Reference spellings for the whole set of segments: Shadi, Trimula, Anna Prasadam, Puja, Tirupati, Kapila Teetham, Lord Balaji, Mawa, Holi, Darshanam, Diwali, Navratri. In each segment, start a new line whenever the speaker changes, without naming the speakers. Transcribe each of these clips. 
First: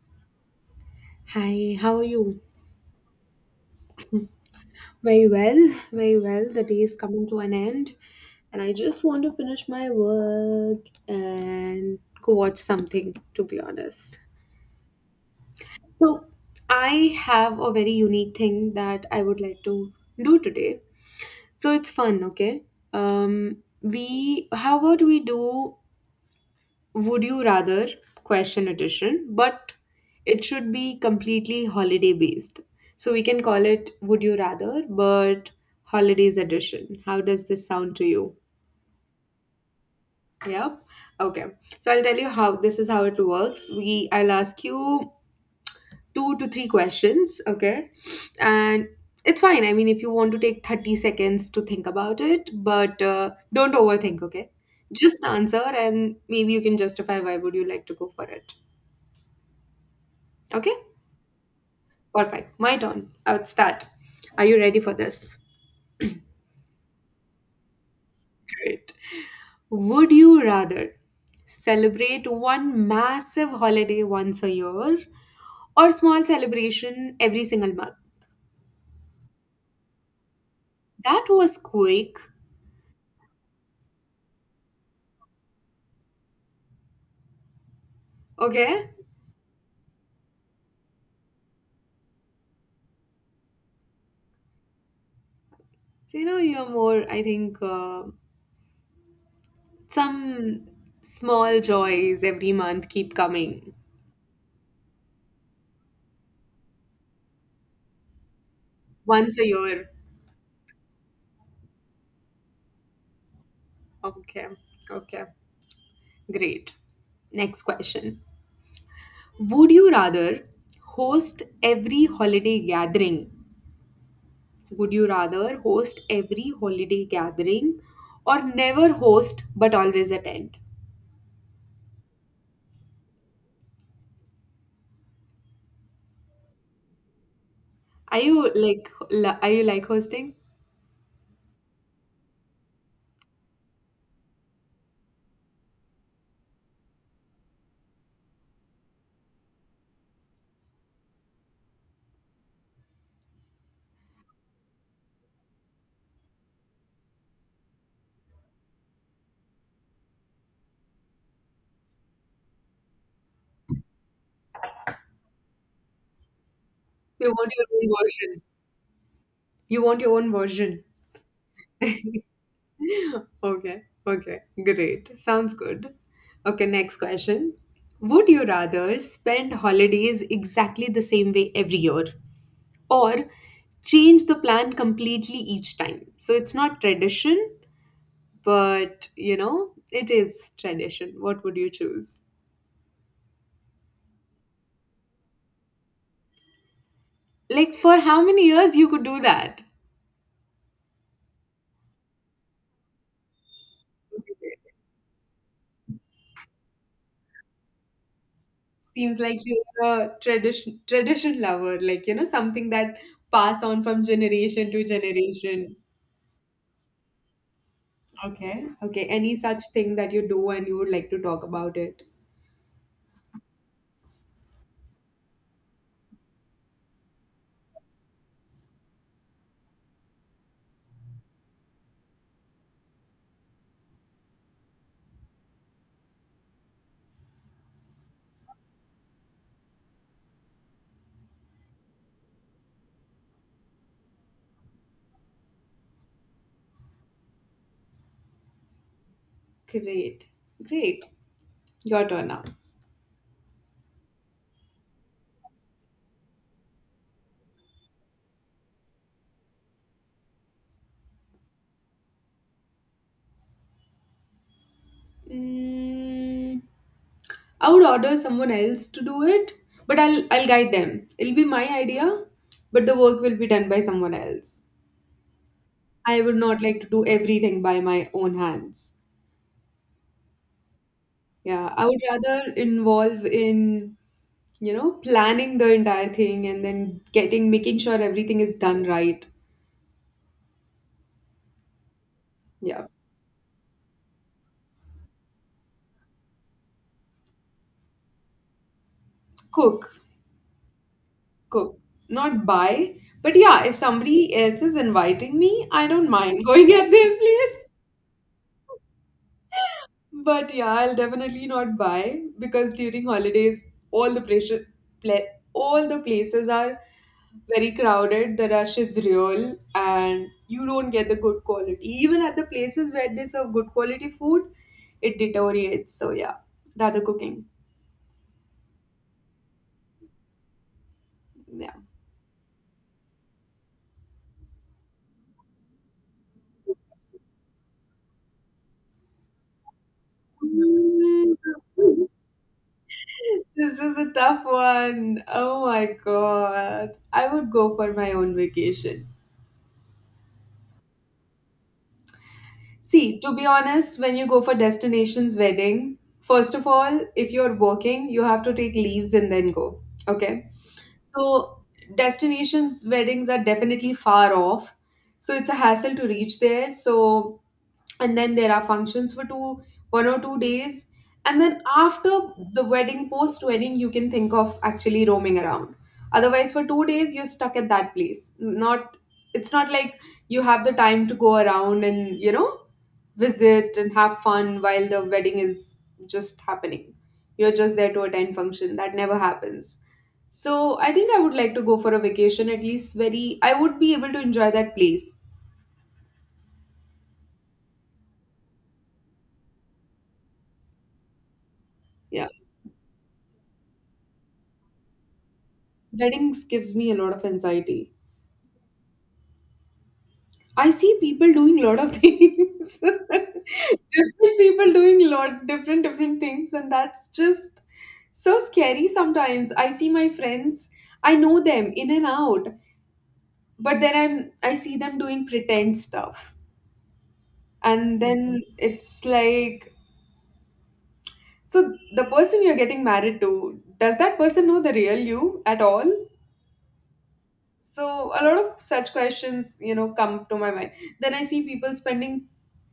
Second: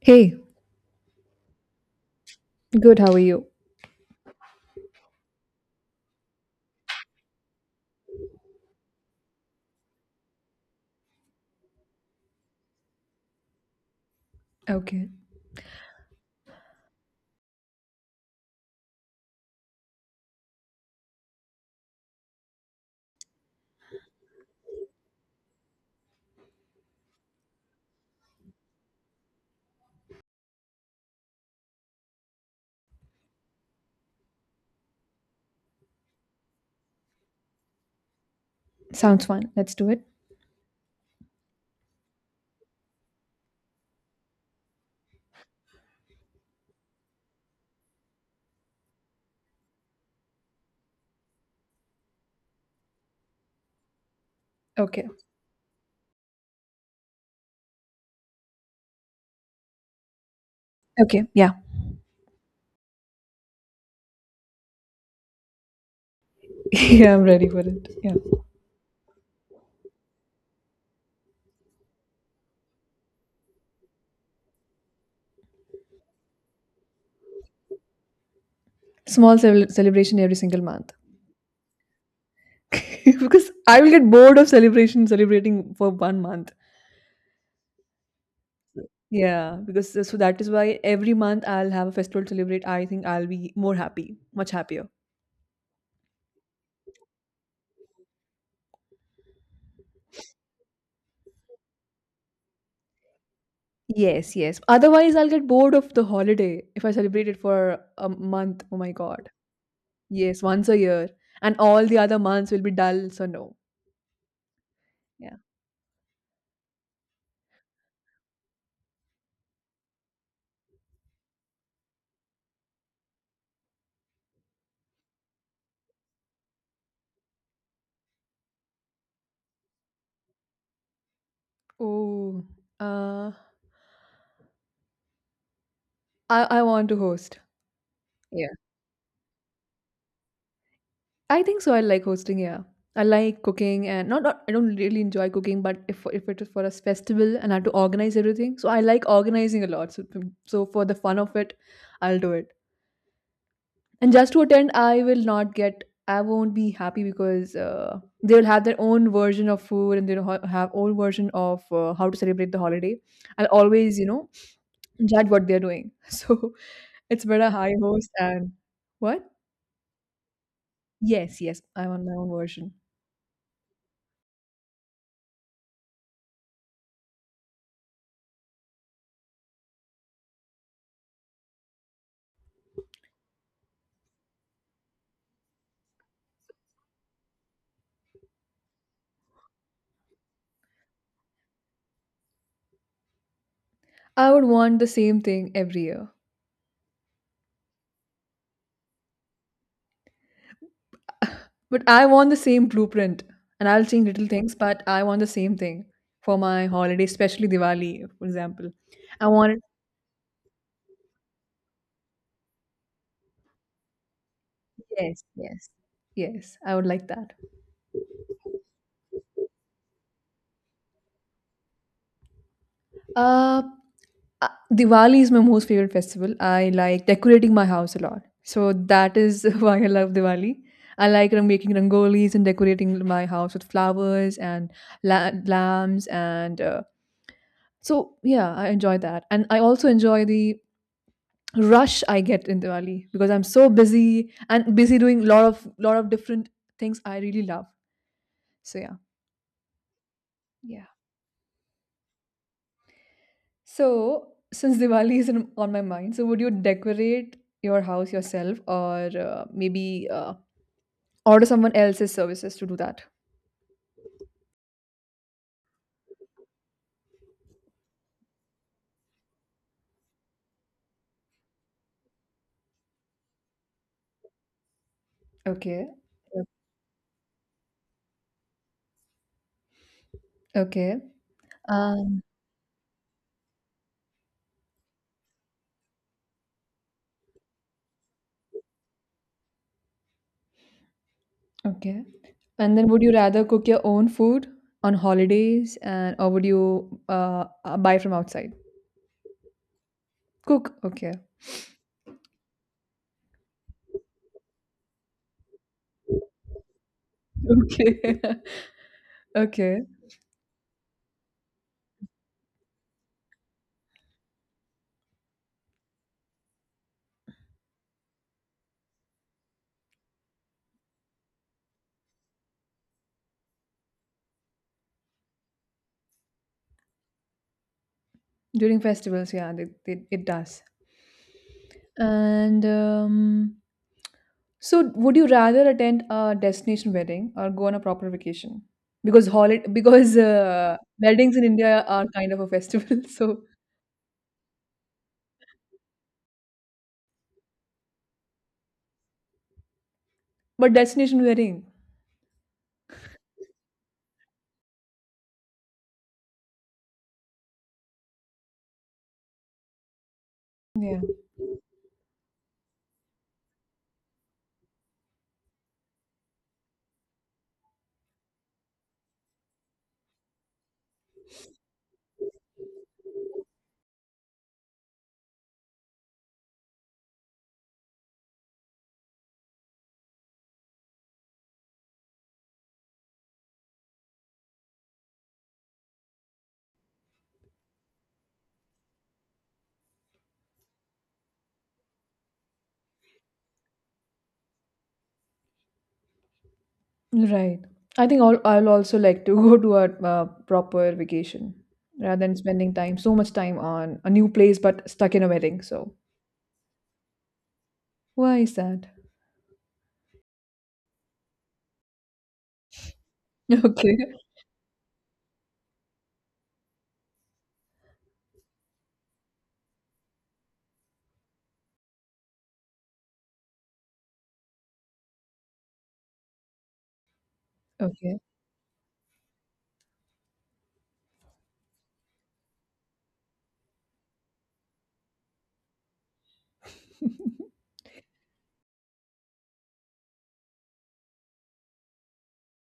Hey,
Hi, how are you?
good. How are you?
Very well, very well. The day is coming to an end, and I just want to finish my work and go watch something, to be honest.
Okay.
So, I have a very unique thing that I would like to do today. So, it's fun, okay? How about we do "would you rather" question edition, but it should be completely holiday based, so we can call it "would you rather" but holidays edition. How does this sound to you?
Sounds fun. Let's do it.
Yep. Okay, so I'll tell you how this is how it works. We i'll ask you two to three questions, okay? And it's fine, I mean, if you want to take 30 seconds to think about it, but don't overthink, okay?
Okay.
Just answer, and maybe you can justify why would you like to go for it. Okay.
Okay. Yeah.
All right, my turn. I would start. Are you ready for this?
Yeah, I'm ready for it. Yeah.
Great. Would you rather celebrate one massive holiday once a year, or small celebration every single month?
Celebration every single month.
That was quick.
Because I will get bored of celebration celebrating for one month.
Okay.
Yeah, because so that is why every month I'll have a festival to celebrate. I think I'll be more happy, much happier.
So, you know, you're more, I think, some small joys every month keep coming.
Yes, yes. Otherwise, I'll get bored of the holiday if I celebrate it for a month. Oh my god.
Once a year.
Yes, once a year. And all the other months will be dull, so no.
Okay. Okay.
Yeah.
Great. Next question. Would you rather host every holiday gathering Would you rather host every holiday gathering, or never host but always attend?
Oh, uh, I want to host. Yeah.
Are you like hosting?
I think so. I like hosting. Yeah, I like cooking, and not I don't really enjoy cooking, but if it is for a festival and I have to organize everything, so I like organizing a lot. So for the fun of it, I'll do it. And just to attend, I will not get. I won't be happy because they will have their own version of food and they will have own version of how to celebrate the holiday. I'll always, you know, judge what they're doing. So it's
You want
better
your
I
own
host
version.
and what?
You want your own version.
Yes, yes, I want my own version.
Okay. Okay. Great. Sounds good. Okay, next question. Would you rather spend holidays exactly the same way every year, or change the plan completely each time? So it's not tradition, but you know it is tradition. What would you choose?
I would want the same thing every year.
Like, for how many years you could do that?
But I want the same blueprint. And I'll change little things, but I want the same thing for my holiday, especially Diwali, for example.
Seems
I
like
want it.
you're a tradition lover, like, you know, something that pass on from generation to
Yes, yes,
generation.
yes. I would like that.
Okay. Okay, any such thing that you do and you would like to talk about it?
Uh, uh, Diwali is my most favorite festival. I like decorating my house a lot. So that is why I love Diwali. I like making rangolis and decorating my house with flowers and lamps and so yeah, I enjoy that. And I also enjoy the rush I get in Diwali because I'm so busy and busy doing lot of different things I really love. So yeah.
Great.
Yeah.
Great. Your turn now.
So since Diwali is on my mind, so would you decorate your house yourself or maybe order someone else's services to do that?
Mm, I would order someone else to do it, but I'll guide them. It'll be my idea, but the work will be done by someone else.
Okay.
I would
Yep.
not like to do everything by my own hands.
Okay.
Yeah, I would
Um
rather involve in planning the entire thing, and then getting, making sure everything is done right.
okay. And
Yeah,
then would you rather cook your own food on holidays and or would you buy from outside?
cook,
Cook, okay.
cook, not buy. But yeah, if somebody else is inviting me, I don't mind going at their place.
Okay. Okay.
But yeah, I'll definitely not buy, because during holidays, all the pressure, pla- all the places are very crowded. The rush is real, and you don't get the good quality. Even at the places where they serve good quality food, it deteriorates. So yeah, rather cooking.
During festivals, yeah, it does.
Yeah.
And so, would you rather attend a destination wedding or go on a proper vacation? Because holiday, because weddings in India are
Mm.
kind of a festival. So,
This is a tough one. Oh my God. I would go for my own vacation.
but destination wedding,
See, to be honest, when you go for destinations wedding, first of all, if you're working, you have to take leaves and then go. Okay.
yeah,
So destinations weddings are definitely far off. So it's a hassle to reach there. So, and then there are functions for two one or two days, and then after the wedding post wedding you can think of actually roaming around. Otherwise, for two days you're stuck at that place. Not It's not like you have the time to go around and visit and have fun while the wedding is just happening. You're just there to attend function that never happens. So I think I would like to go for a vacation. At least very I would be able to enjoy that place.
right. I think I'll also like to go to a proper vacation rather
Yeah,
than spending time so much time on a new place but stuck in a wedding. So,
weddings gives me a lot of anxiety.
why is that?
I see people doing lot of things.
Okay,
Different people doing lot different things, and that's just so scary sometimes. I see my friends, I know them in and out, but then I see them doing pretend stuff. And
okay.
then it's like, so the person you're getting married to, does that person know the real you at all? So a lot of such questions come to my mind. Then I see people spending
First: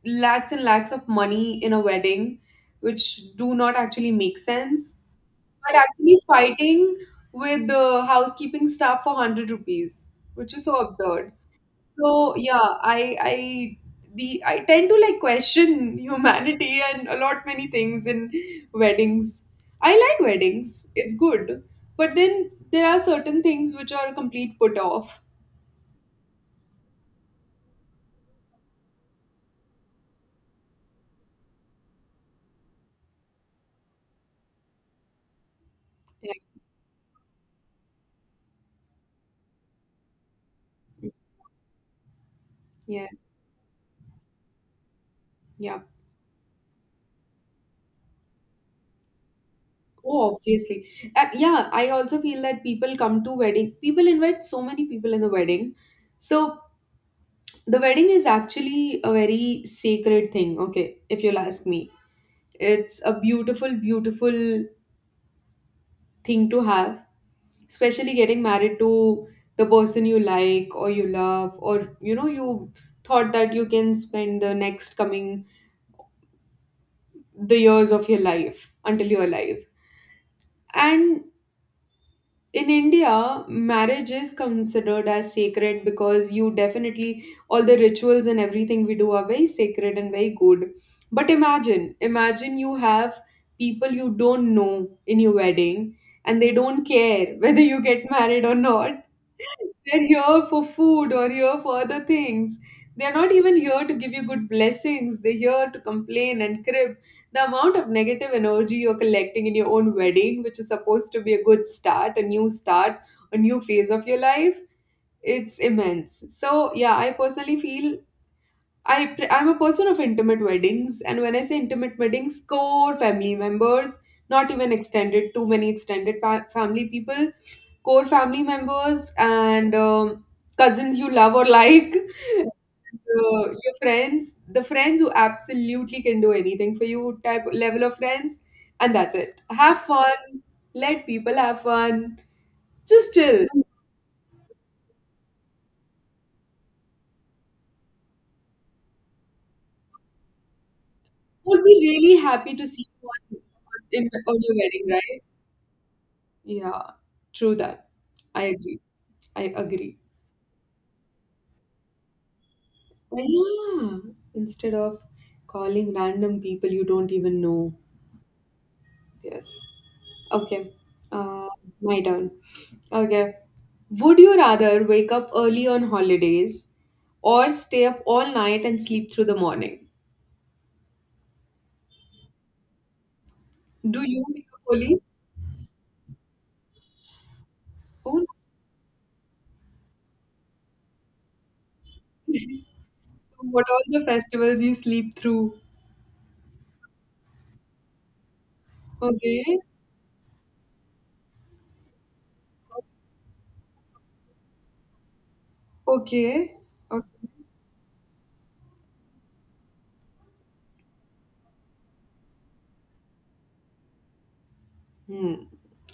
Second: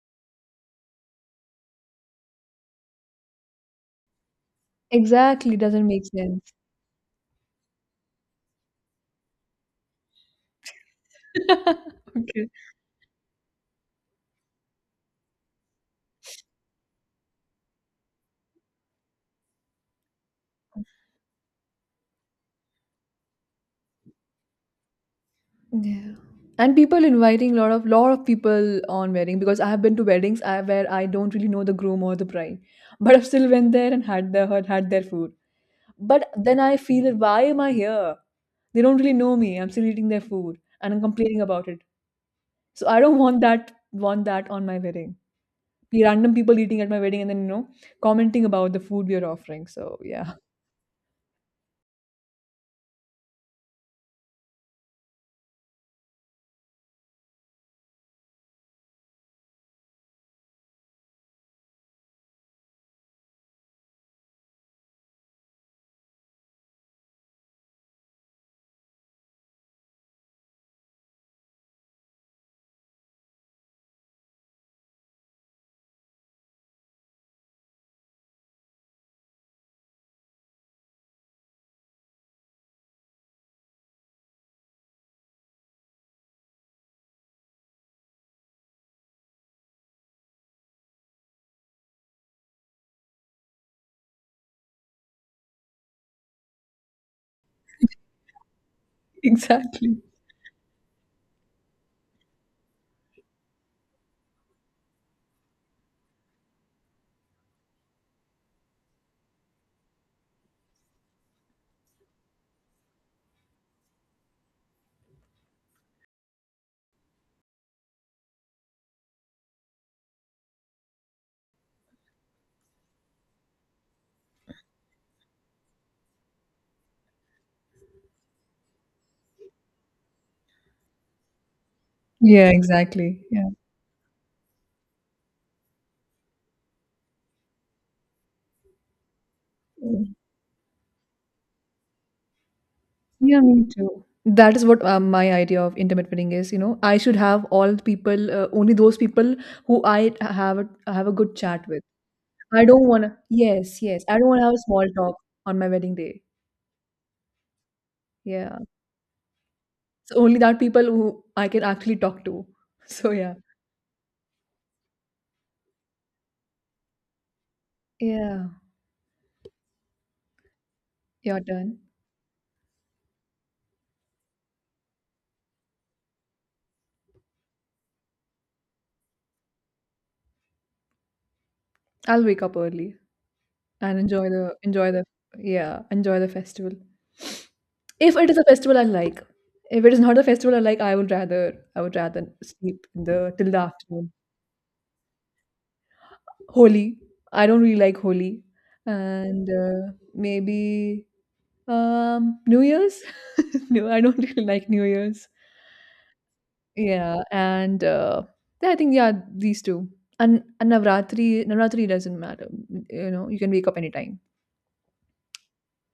lakhs and lakhs of money in a wedding, which do not actually make sense,
Exactly,
but
doesn't make
actually
sense.
fighting with the housekeeping staff for 100 rupees, which is so absurd. So
Okay.
yeah, I tend to like question humanity and a lot many things in weddings. I like weddings. It's good. But then there are certain things which are a complete put off.
Yeah. And people inviting a lot of people on wedding because I have been to where I don't really know the groom or the bride, but I still went there and had had their food. But then I feel that why am I here? They don't really know me. I'm still eating their food and I'm complaining about it. So I don't
Yes,
want that on my wedding.
yeah.
The Random people eating at my wedding and then you know commenting about the food we are offering. So yeah,
Oh, obviously. Yeah, I also feel that people come to wedding. People invite so many people in the wedding. So the wedding is actually a very sacred thing, okay, if you'll ask me. It's a beautiful, beautiful thing to have, especially getting married to the person you like or you love, or you thought that you can spend the next coming the years of your life until you're alive. And in India, marriage is considered as sacred, because you definitely, all the rituals and everything we do are very sacred and very good. But imagine, imagine you have people you don't know in your wedding, and they don't care whether you get married or not.
exactly.
They're here for food or here for other things. They're not even here to give you good blessings. They're here to complain and crib. The amount of negative energy you're collecting in your own wedding, which is supposed to be a good start, a new phase of your life, it's immense. So, yeah, I personally feel I'm a person of intimate weddings, and when I say intimate weddings, core family members, not even extended, too many extended family people, core family members, and cousins you love or like, uh,
Yeah, exactly. Yeah.
your friends, the friends who absolutely can do anything for you, type level of friends, and that's it. Have
Mm.
fun, let people have fun, just
Yeah,
chill.
me too. That is what my idea of intimate wedding is. You know, I should have all the people, only those people who I have have a good
We'll
chat
be
with.
really happy
I
to see
don't want
you
to.
on,
Yes,
on,
yes.
in,
I don't
on
want to have
your
a
wedding,
small talk
right?
on my wedding day.
Yeah, true that. I
Yeah.
agree. I agree.
So only that people who I can actually talk to. So yeah.
Yeah, instead of calling random people you don't even know.
Yeah.
Yes. Okay.
Your
Uh,
turn.
my turn. Okay. Would you rather wake up early on holidays, or stay up all night and sleep through the morning?
I'll wake up early and
Do you
enjoy
wake
the
up
enjoy
early?
the yeah enjoy the festival if
Oh,
it is a festival I like, if it is not a festival I like, I would rather sleep in the
so
till the
what all the
afternoon.
festivals you sleep through?
Holi, I don't really like Holi,
Okay.
and maybe um, new year's, no I don't really like new year's.
Okay.
Yeah.
Okay.
And yeah, I think yeah these two. And navratri, doesn't matter, you know, you can wake up anytime.
Hmm.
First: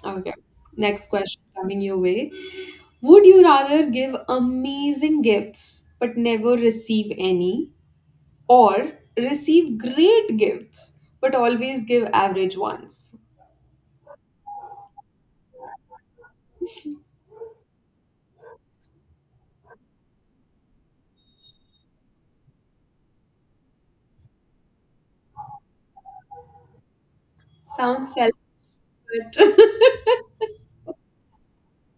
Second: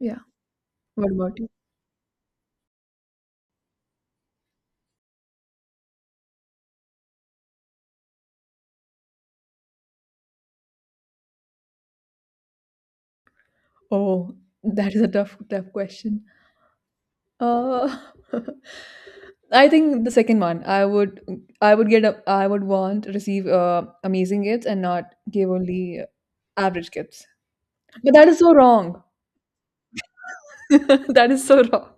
Yeah.
Okay. Next
What about
question
you?
coming your way. Would you rather give amazing gifts but never receive any, or receive great gifts but always give average ones?
Oh, that is a tough question. Uh, I think the second one. I would I would want receive amazing gifts and not give only average gifts.
Sounds
But that is
selfish.
so wrong.
but-
That is so wrong.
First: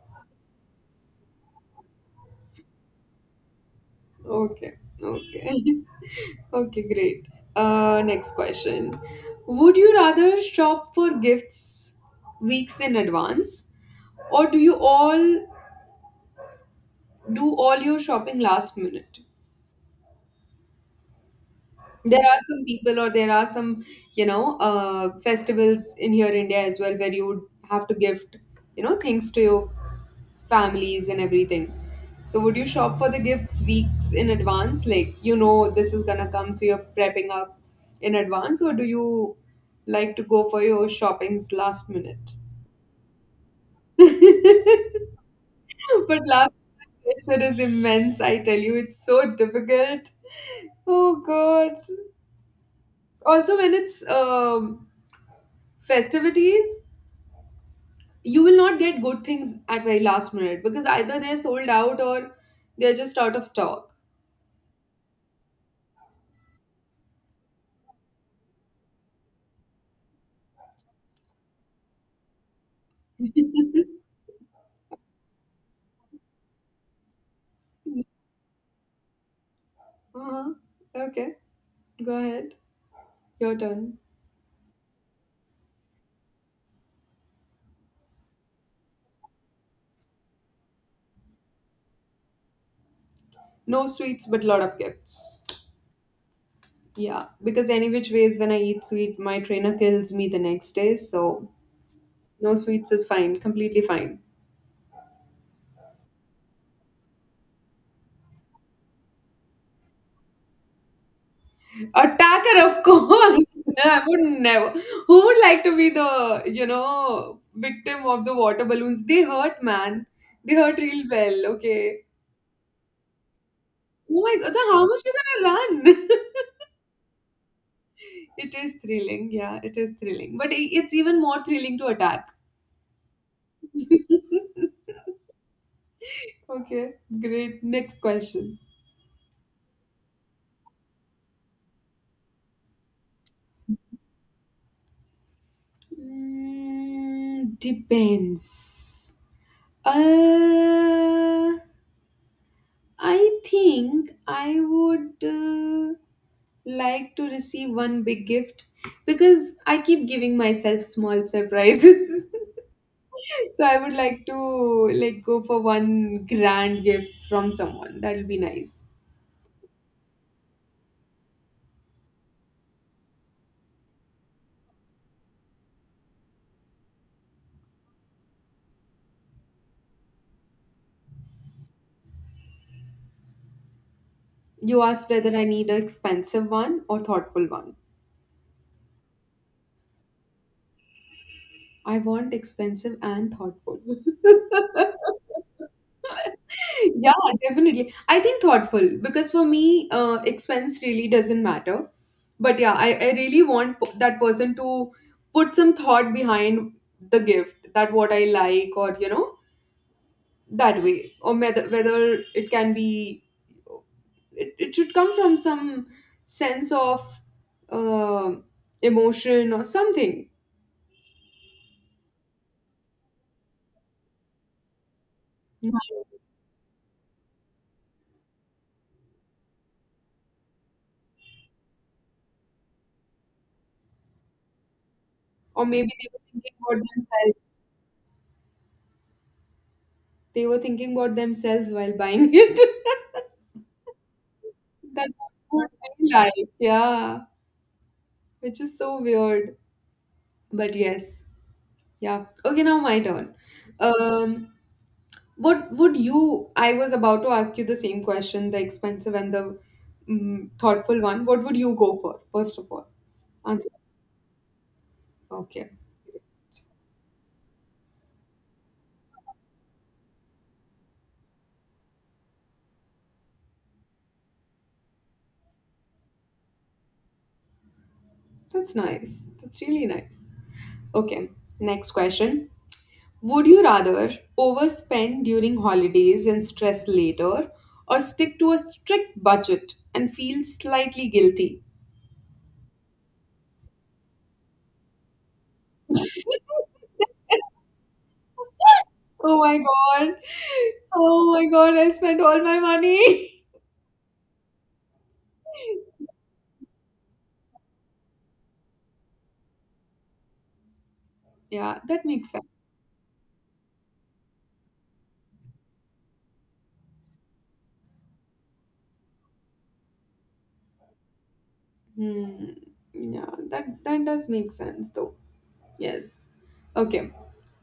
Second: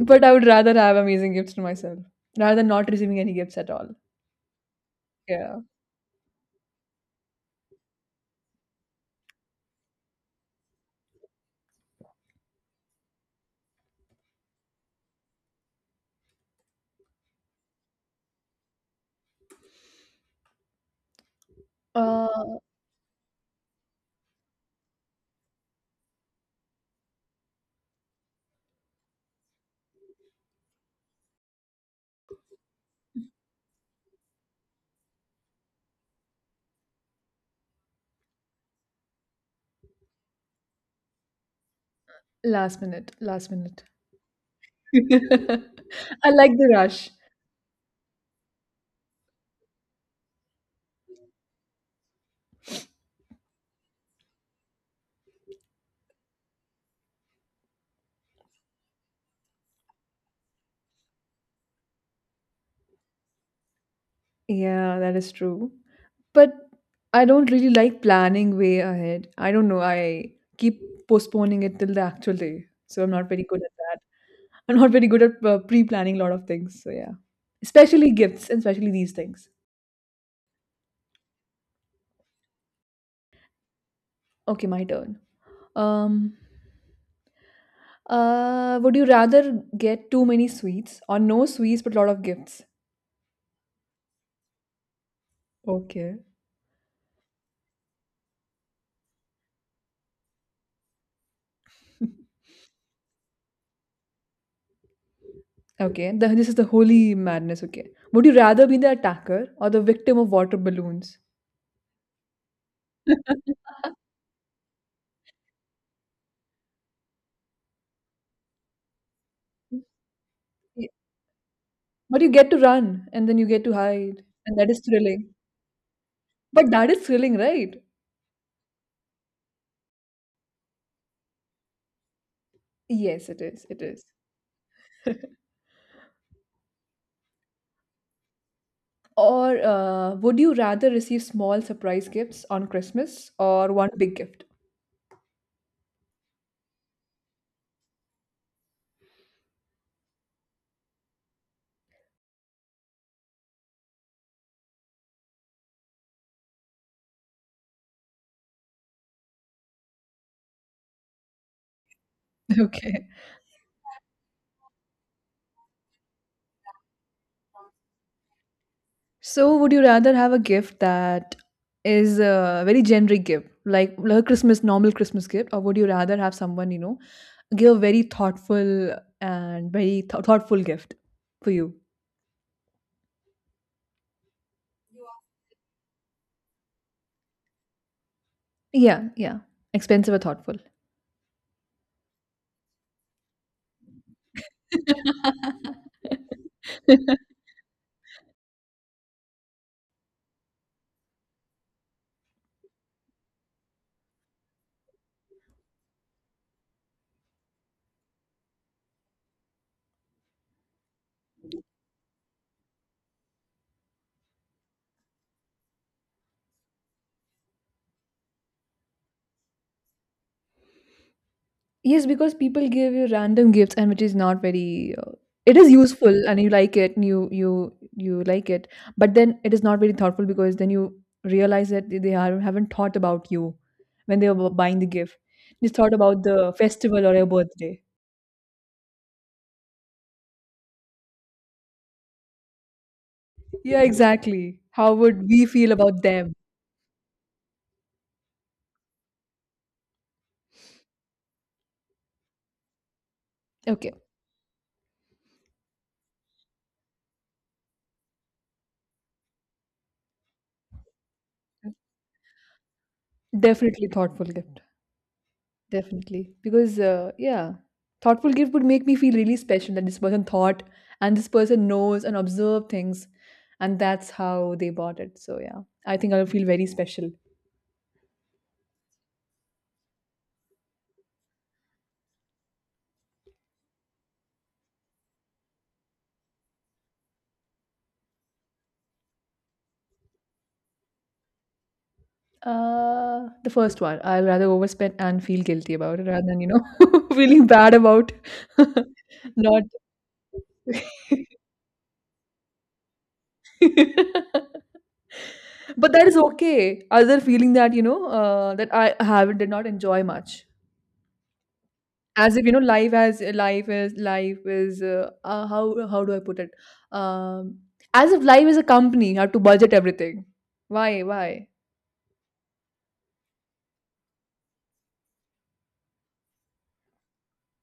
But I would rather have amazing gifts to myself rather than not receiving any gifts at all.
okay, okay,
Yeah.
okay, great. Next question: would you rather shop for gifts weeks in advance, or do all your shopping last minute? There are
Uh,
some people, or there are some, festivals in here India as well, where you would have to gift things to your families and everything. So, would you shop for the gifts weeks in advance? Like this is gonna come, so you're prepping up in advance, or do you like to go for your shoppings last minute?
Last minute. Last minute.
But
I
last
like the rush.
minute pressure is immense, I tell you, it's so difficult. Oh God. Also, when it's festivities, you will not get good things at very last minute, because either they're sold out or they're just out of stock.
Yeah, that is true. But I don't really like planning way ahead. I don't know. I keep postponing it till the actual day. So I'm not very good at that. I'm not very good at pre planning a lot of things. So yeah. Especially gifts and especially these things.
Uh-huh. Okay, go ahead, your turn.
Okay, my turn. Um, would you rather get too many sweets or no sweets but a lot of gifts?
No sweets, but lot of gifts.
Okay.
Yeah, because any which ways, when I eat sweet my trainer kills me the next day. So no sweets is fine, completely fine.
Okay, this is the holy madness. Okay. Would you rather be the attacker or the victim of water balloons?
Attacker, of course. I would never Who would like to be the victim of the water balloons? They hurt, man. They hurt, real well. Okay.
But you get to run and then you get to
Oh
hide,
my God,
and that
then
is
how much you
thrilling.
gonna run?
But that is thrilling, right?
It is thrilling. Yeah, it is thrilling. But it's even more thrilling to attack.
Yes, it is. It is.
Okay, great. Next question.
Or would you rather receive small surprise gifts on Christmas or one big gift?
Depends. Uh, I think I would like to receive one big gift, because I keep giving myself small surprises.
Okay.
So I would like to, like, go for one grand gift from someone. That'll be nice.
So would you rather have a gift that is a very generic gift, like a Christmas, normal Christmas gift, or would you rather have someone, you know, give a very thoughtful and very thoughtful gift for you?
You asked whether I need an expensive one or thoughtful one.
Yeah, yeah. Expensive or thoughtful.
I want expensive and thoughtful. Yeah, definitely. I think thoughtful, because for me, expense really doesn't matter. But yeah, I really want that person to put some thought behind the gift, that what I like, or that way, or whether it can be it should come from some sense of uh, emotion or something.
Yes, because people give you random gifts and which is not very it is useful and you like it and you like it but then it is not very thoughtful because then you realize that they are haven't thought about you when they were buying the gift.
Or
Just
maybe
thought
they were
about
thinking
the
about
festival or your
themselves.
birthday.
They were thinking about themselves while buying it.
Yeah, exactly. How
That's
would we
what
feel
I
about
like.
them?
Yeah. Which is so weird. But yes. Yeah. Okay, now my turn.
Okay.
Um, I was about to ask you the same question, the expensive and the thoughtful one. What would you go for, first of all? Answer.
Definitely thoughtful gift.
Okay.
Definitely. Because, yeah, thoughtful gift would make me feel really special that this person thought and this person knows and observed things, and that's how they bought it. So, yeah, I think I'll feel very special.
That's nice. That's really nice. Okay. Next question. Would you rather overspend during holidays and stress later, or stick to a strict budget and feel slightly guilty?
The first one, I'll rather overspend and feel guilty about it rather than, you know, feeling bad about
Oh my
not.
god. Oh my god, I spent all my money.
But that is okay. Other feeling that, you know, that I haven't, did not enjoy much.
Yeah, that makes
As
sense.
if you know, life is how do I put it? Um, as if life is a company, you have to budget everything. Why? Why?
Hmm. Yeah, that does make sense though. Yes. Okay.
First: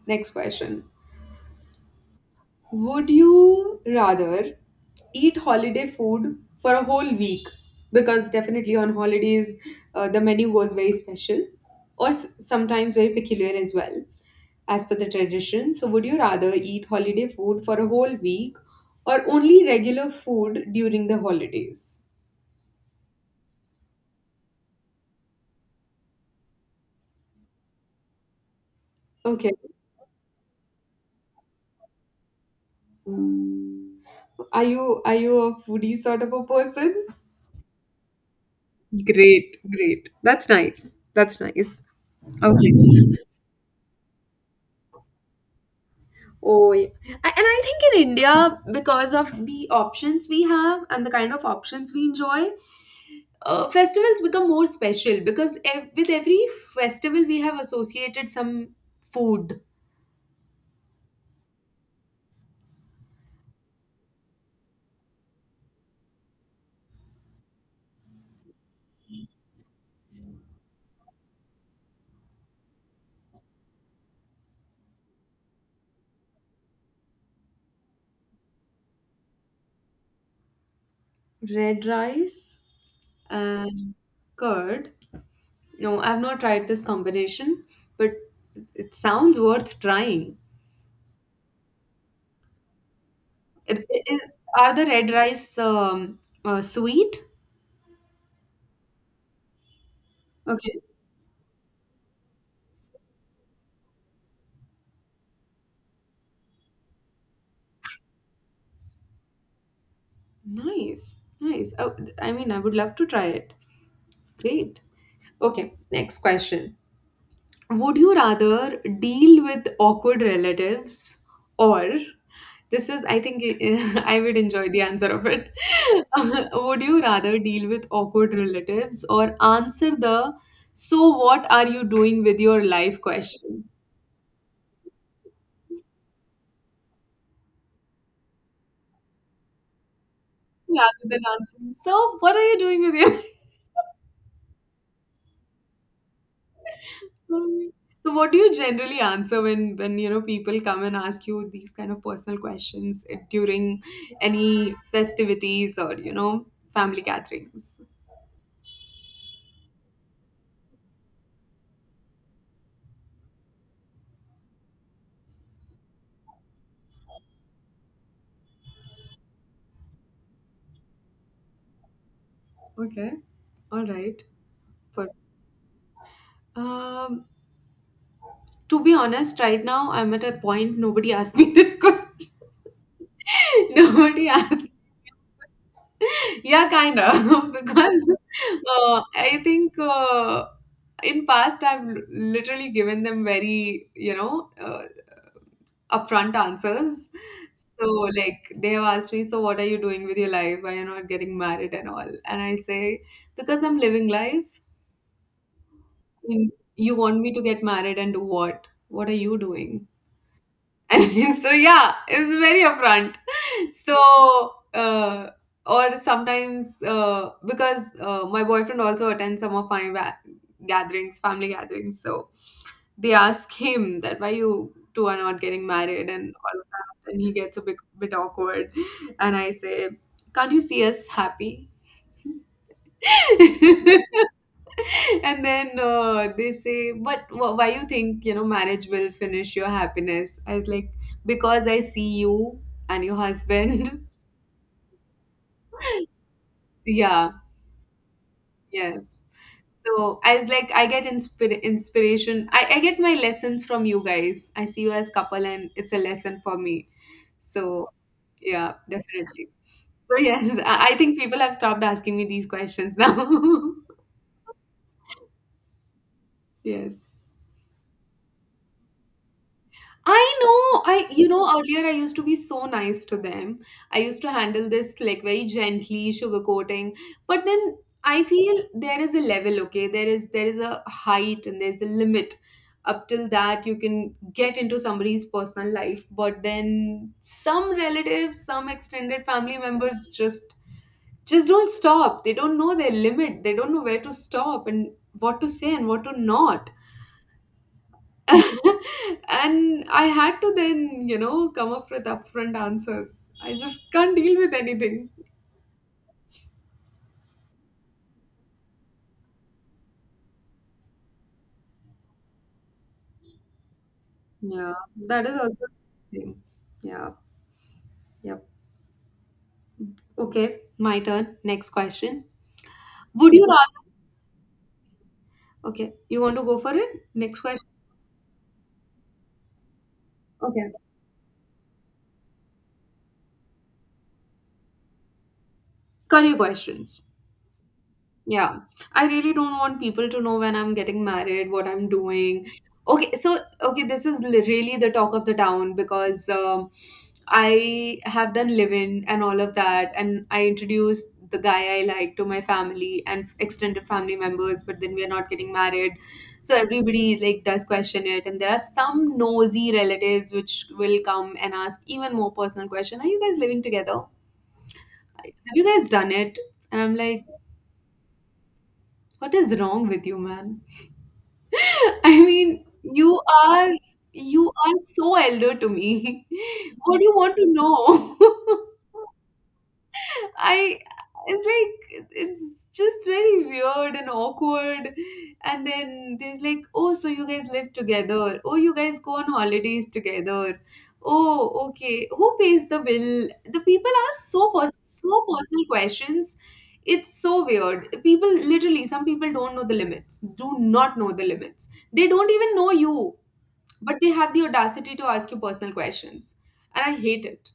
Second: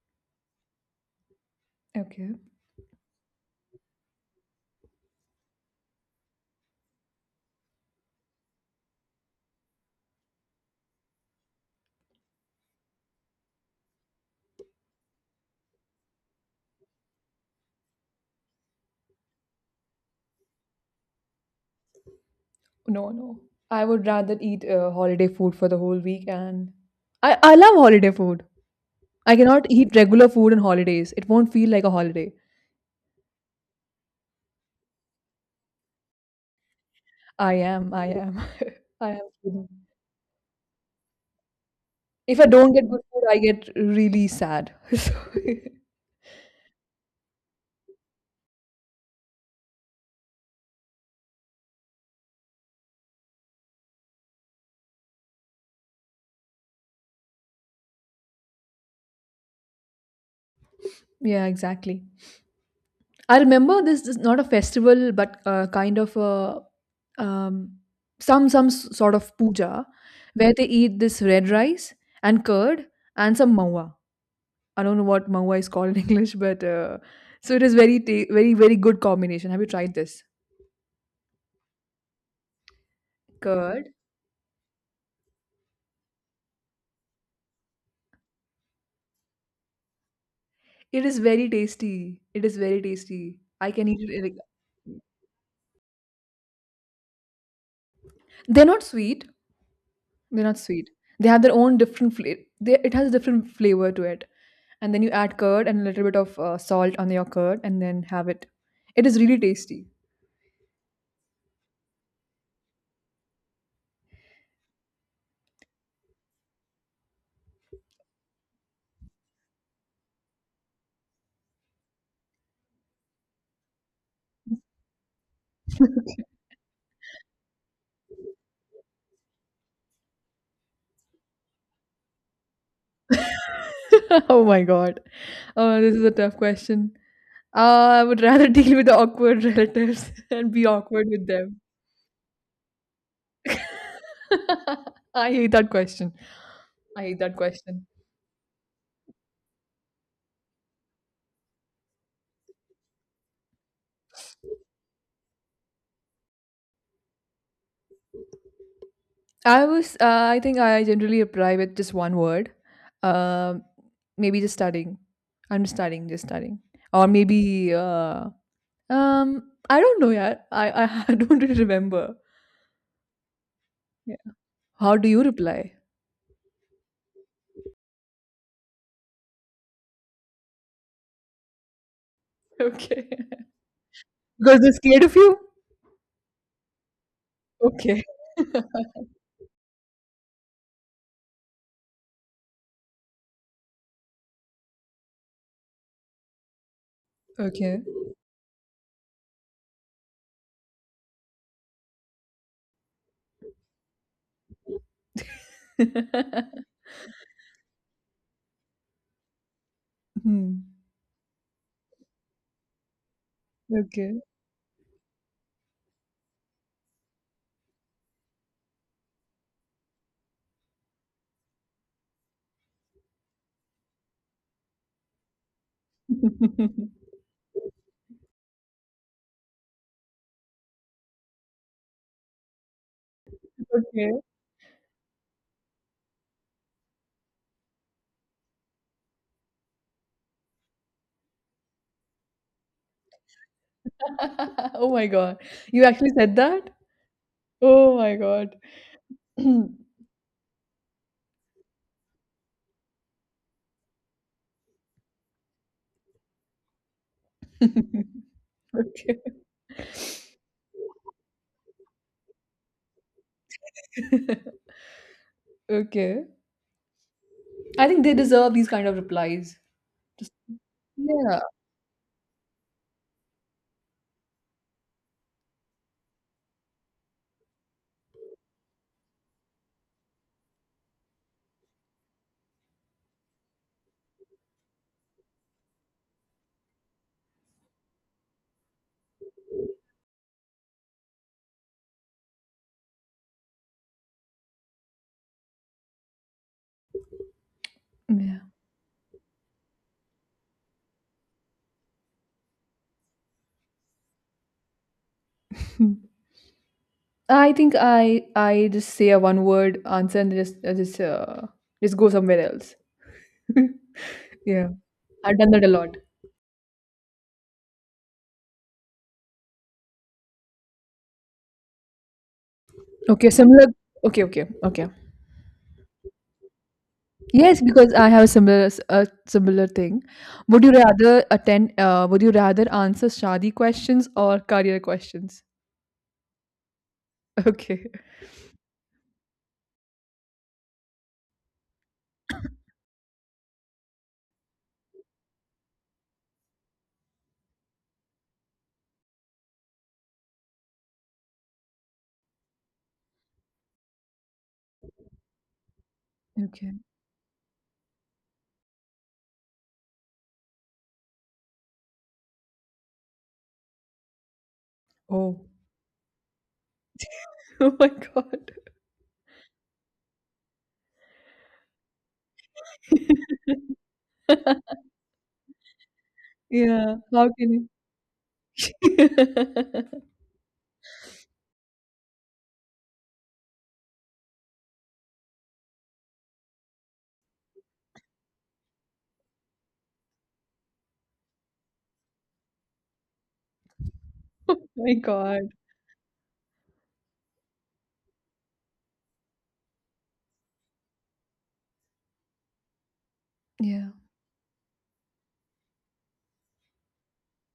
Next question.
Okay.
Would you rather eat holiday food for a whole week? Because definitely on holidays, the menu was very special or sometimes very peculiar as well, as per the tradition. So, would you rather eat holiday food for a whole week or only regular food during the holidays?
No, no. I would rather eat holiday food for the whole week, and I love holiday food. I
Okay,
cannot eat regular food on holidays. It won't feel like a holiday.
are you a foodie sort of a person?
I am. I am. I am.
Great,
Kidding.
great. That's nice. That's nice.
If I
Okay.
don't get good food, I get really sad. So,
Oh, yeah. And I think in India, because of the options we have and the kind of options we enjoy, festivals become more special because with every festival we have associated some food.
yeah, exactly. I remember this is not a festival, but kind of a um, some sort of puja where they eat this red rice and curd and some mawa. I don't know what mawa is called in English, but so it is very very good combination. Have you tried this
Red rice
curd?
and curd. No, I've not tried this combination, but it sounds worth trying.
It is very tasty. It is very tasty. I
It,
can
it
eat it. Like-
is, are the red rice sweet?
They're not sweet, They're not
Okay.
sweet. They have their own different flavor. It has a different flavor to it. And then you add curd and a little bit of salt on your curd and then have it. It is really tasty.
Nice. Nice. Oh, I mean, I would love to try it. Great. Okay, next question. Would you rather deal with awkward relatives or this is, I think, I would enjoy the answer of it. Would you rather deal with awkward relatives or answer the so what are you doing with your life question
Oh my god. Oh, this is a tough question. I would rather deal with the awkward relatives and be
rather
awkward
than
with them.
answering so what are you doing with your.
I hate that question. I hate that
Um,
question.
So what do you generally answer when you know people come and ask you these kind of personal questions during any festivities or you know family gatherings?
I think I generally reply with just one word. Um, maybe Just studying. I'm just studying, just studying. Or maybe, I don't know yet. I don't really remember.
Okay. All
Yeah.
right.
How do
But
you reply?
um to be honest, right now I'm at a point nobody asked me this question.
Okay.
Nobody
Because
asked.
they're scared of you?
Yeah, kind of.
Okay.
Because I think in past literally given them very, you know, uh, upfront answers.
Okay.
So like they have asked me, so what are you doing with your life? Why you're not getting married and all? And I say, because I'm living life. And you want me to get married and do what? What are you doing?
Hmm.
I mean, so yeah, it's very upfront.
Okay.
So uh, or sometimes because my boyfriend also attends some of my gatherings, family gatherings. So they ask him that why you two are not getting married and all of that and he gets a bit awkward and I say, can't you see us happy?
Okay.
And then they say, but why you think you know marriage will finish your happiness? I was like, because I see you and your husband.
Oh my god. You actually said that?
Yeah.
Oh my god.
Yes. So I was like, I get inspiration. I get my lessons from you guys. I see you as couple and it's a lesson for me. So yeah,
Okay.
definitely. So yes, I think people have stopped asking me these questions now.
Okay.
Yes.
I think they deserve these kind of replies. Just
I know, I you
yeah,
know, earlier I used to be so nice to them. I used to handle this like very gently, sugarcoating. But then I feel there is a level, okay? There is a height and there's a limit. Up till that you can get into somebody's personal life, but then some relatives, some extended family members just don't stop. They don't know their limit. They don't know where to stop and what to say and what to not.
yeah.
And I had to then, you know, come up with upfront answers. I just can't deal with anything.
I think I just say a one word answer and just I just go somewhere else. Yeah,
Yeah, that
I've
is
done that
also
a lot.
interesting. Yeah, yep. Okay, my turn. Next question.
Okay,
Would you
similar.
rather?
Okay, okay, okay.
Okay, you want to go for it? Next
Yes,
question.
because I have a similar thing. Would
Okay,
you rather attend? Would you rather answer shadi questions or career questions?
career questions.
Okay,
Yeah, I really don't want people to know when I'm getting married, what I'm doing. Okay, so okay, this is really the talk of the town because I have done live-in and all of that, and I introduced the guy I like to my family and extended family members, but then we are not getting married, so
okay.
everybody like does question it, and there are some nosy relatives which will come and ask even more personal question. Are you guys living together? Have
Oh,
you guys done it? And I'm like,
oh my god.
what is wrong with you, man? I mean, you are you are so elder to me. What
Yeah,
do you
how
want to
can you
know? I it's like it's just very weird and awkward. And then there's like, oh, so you guys live together. Oh, you guys go on holidays together. Oh, okay. Who pays the bill? The people ask so
my
so
God.
personal questions. It's so weird. People literally, some people don't know the limits. Do not know the limits. They don't even know you,
Yeah.
but they have the audacity to ask you personal questions. And I hate it.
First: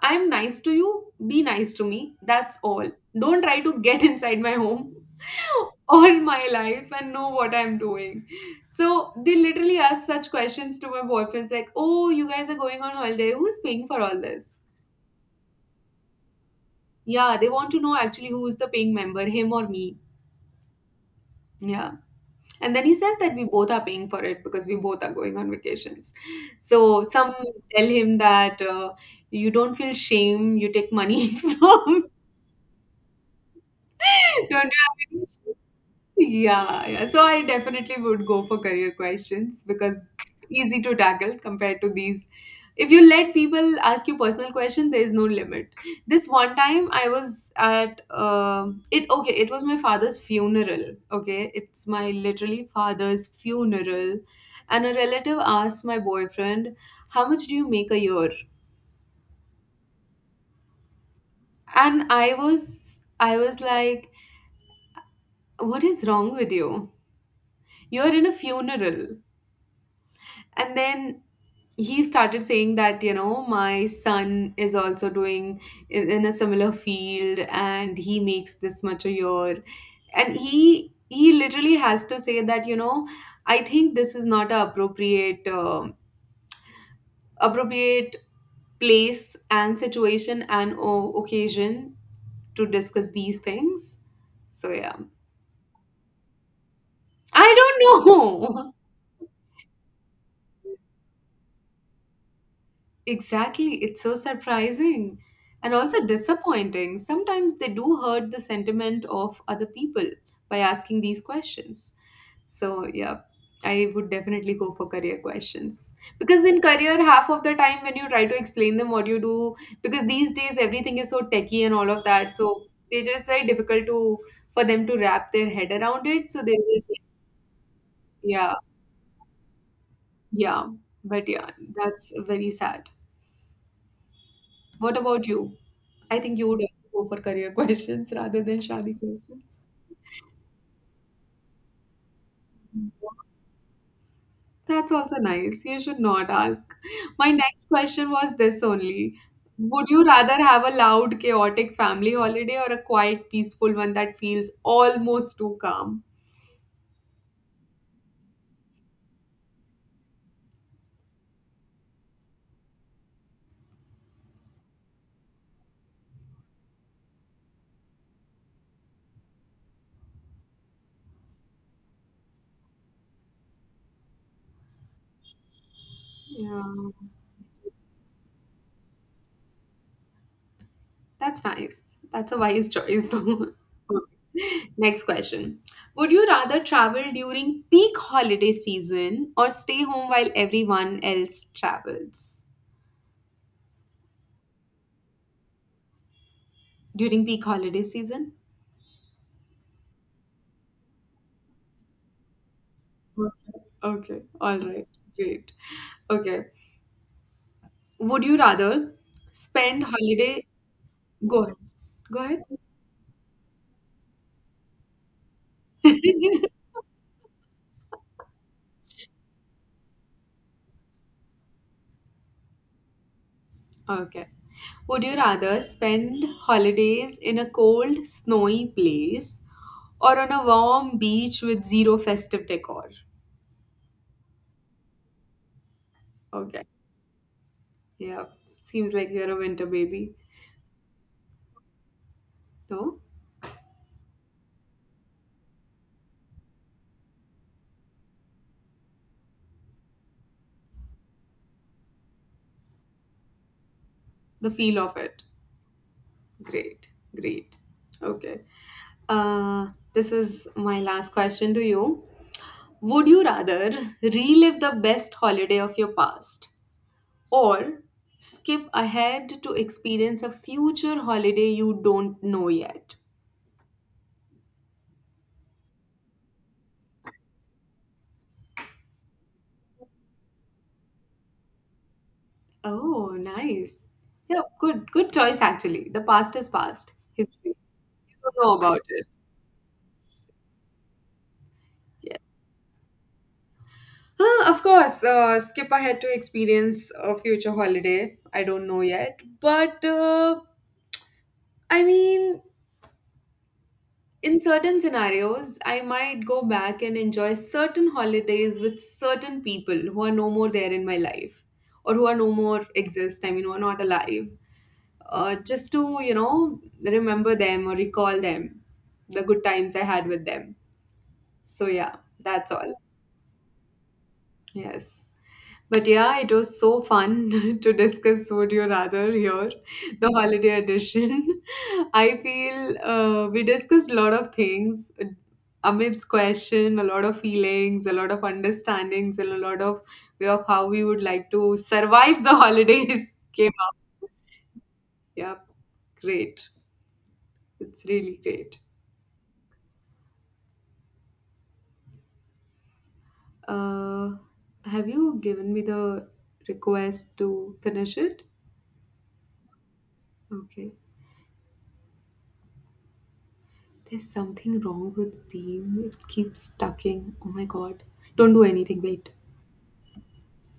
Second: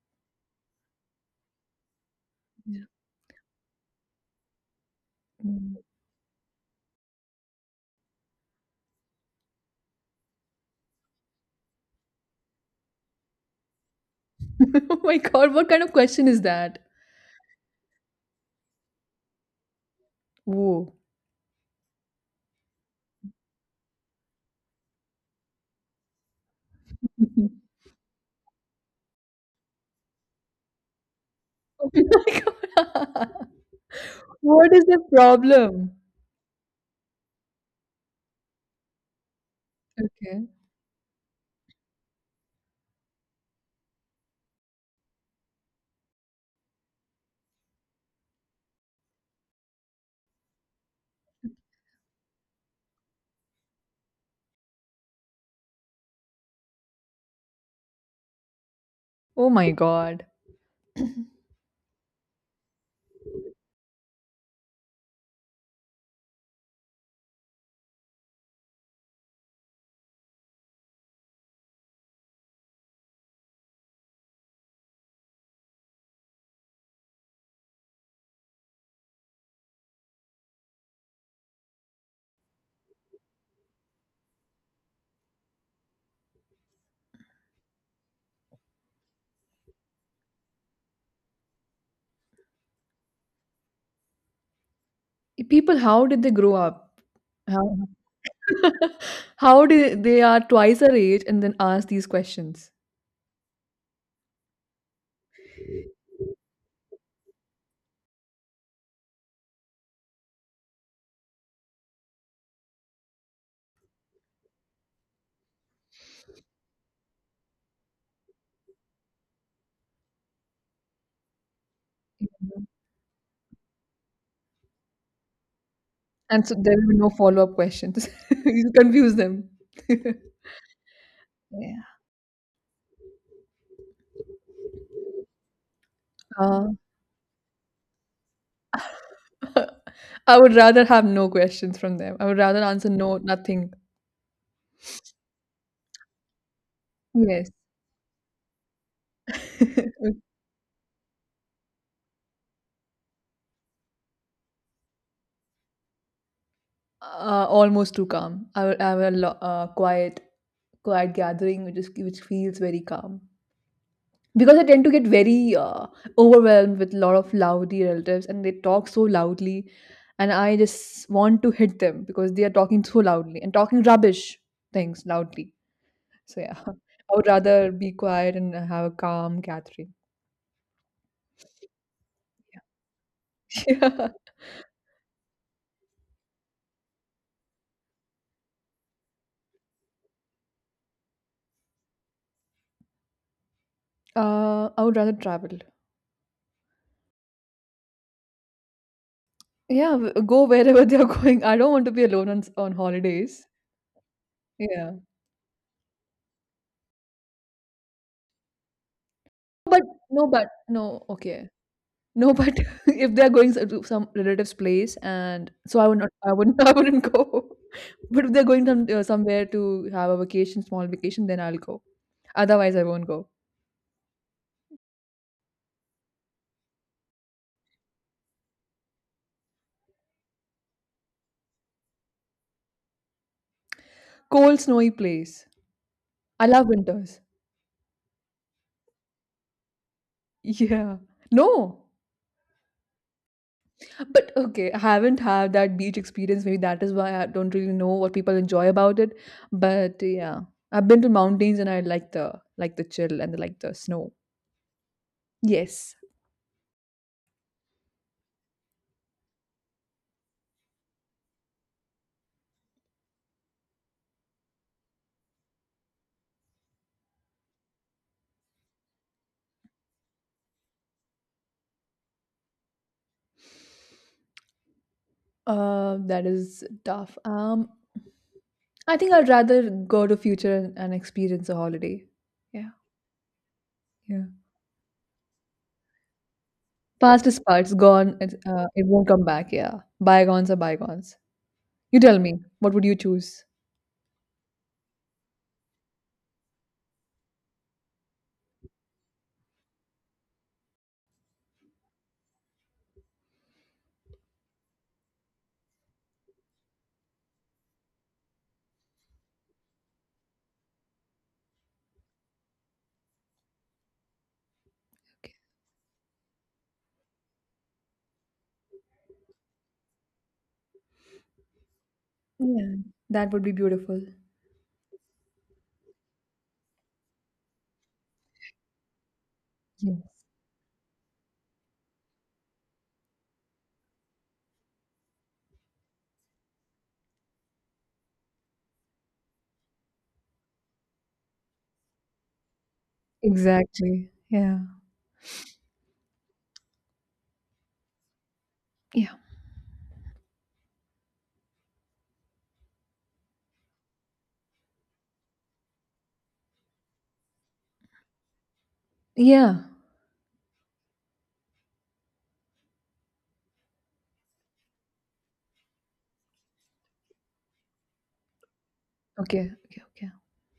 I'm nice to you, be nice to me. That's
Yeah.
all. Don't try to get inside my home
Mm.
all my life and know what I'm doing. So they literally ask such questions to my boyfriends like, oh, you guys are going on holiday. Who's paying for all this?
Oh my God, what kind of question is that?
Yeah, they want to know actually who is the paying member, him or me.
Whoa.
Yeah. And then he says that we both are paying for it because we both are going on vacations. So some tell him that you don't feel shame, you take money
My
from,
God.
don't you
What is the
have any?
problem?
Yeah, yeah. So I definitely would go for career questions because
Okay.
easy to tackle compared to these. If you let people ask you personal question, there is no limit. This one time I was at it okay, it was my father's funeral. Okay, it's my literally father's funeral, and a relative asked my boyfriend, "How much do you make a year?"
Oh my God.
And I was like, "What is wrong with you? You're in a funeral." And then he started saying that, you know, my son is also doing in a similar field and he makes this much a year. And he literally has to say that, you know, I think this is not a appropriate appropriate place and situation and occasion to discuss these things. So yeah.
People, how did they grow up? How,
I don't know.
how did they are twice our age and then ask these questions?
Exactly, it's so surprising and also disappointing. Sometimes they do hurt the sentiment of other people by asking these questions. So, yeah, I would definitely go for career questions because in career, half of the time when you try to explain them what you do, because these days everything is so techy and all of that, so
Mhm.
they just very difficult to for them to wrap their head around it. So
And
they
so there will
just
be no follow-up questions.
yeah,
You confuse them.
yeah, but yeah,
Yeah.
that's very sad. What about you? I think you would
Uh,
also go for career questions rather than shadi questions.
I would rather have no questions from them. I would rather answer no, nothing.
That's also nice. You should not ask. My
Yes.
next question was this only. Would you rather have a loud, chaotic family holiday or a quiet, peaceful one that feels almost too calm?
Almost too calm. I would have a quiet, quiet gathering, which is which feels very calm. Because I tend to get very overwhelmed with a lot of loudy relatives, and they talk so loudly, and I just want to hit them because they are talking so loudly and talking rubbish things loudly. So yeah,
Yeah,
I would rather be quiet and have a calm gathering.
that's nice. That's a wise choice, though.
Yeah.
Okay. Next question. Would you rather travel during peak holiday season or stay home while everyone else travels?
I would rather travel.
During peak holiday season?
Yeah, go wherever they're going. I don't want to be alone on on holidays.
Okay. Okay. All right.
Yeah.
Great. Okay. Would you rather
But
spend
no,
holiday?
but no,
Go
okay.
ahead. Go
No,
ahead.
but if they're going to some relative's place, and so I would not, I wouldn't, I wouldn't go. But if they're going some, somewhere to have a vacation, small vacation, then I'll go. Otherwise, I won't go.
Okay. Would you rather spend holidays in a cold, snowy place or on a warm beach with zero festive decor?
Cold, snowy place. I
Okay.
love winters.
Yeah. Seems like you're a winter baby.
Yeah. No.
No?
But okay, I haven't had that beach experience. Maybe that is why I don't really know what people enjoy about it. But yeah, I've been to mountains and I like the chill and like the snow.
The feel of it.
Yes,
Great. Great. Okay. Uh, this is my last question to you. Would you rather relive the best holiday of your past or skip ahead to experience a future holiday you don't know yet?
that is tough. I think I'd rather go to future and experience a holiday. Yeah,
Oh, nice.
yeah.
Yeah, good, good choice actually. The past is past.
Past is
History.
past, gone.
You
It's,
don't know about
it
it.
won't come back. Yeah, bygones are bygones. You tell me, what would you choose?
Huh, of course, skip ahead to experience a future holiday. I don't know yet, but I mean, in certain scenarios, I might go back and enjoy certain holidays with certain people who are no more there in my life or who are no more exist, I mean, who are not alive,
Okay.
just to, you know, remember them or recall them, the good times I had with them. So, yeah, that's all.
Yeah, that would be beautiful.
Yes. But yeah, it was so fun to discuss Would You Rather here, the
Yes,
holiday edition. I feel we discussed a lot of things amidst question, a lot of feelings, a lot of understandings, and a lot of way of how we would like to survive the holidays came up.
exactly. Yeah.
Yeah, great. It's really great.
Yeah.
Uh, have you given me the request to finish it?
Yeah.
Okay. There's something wrong with being. It keeps stucking. Oh my god. Don't do anything. Wait.
Okay. Okay. Okay.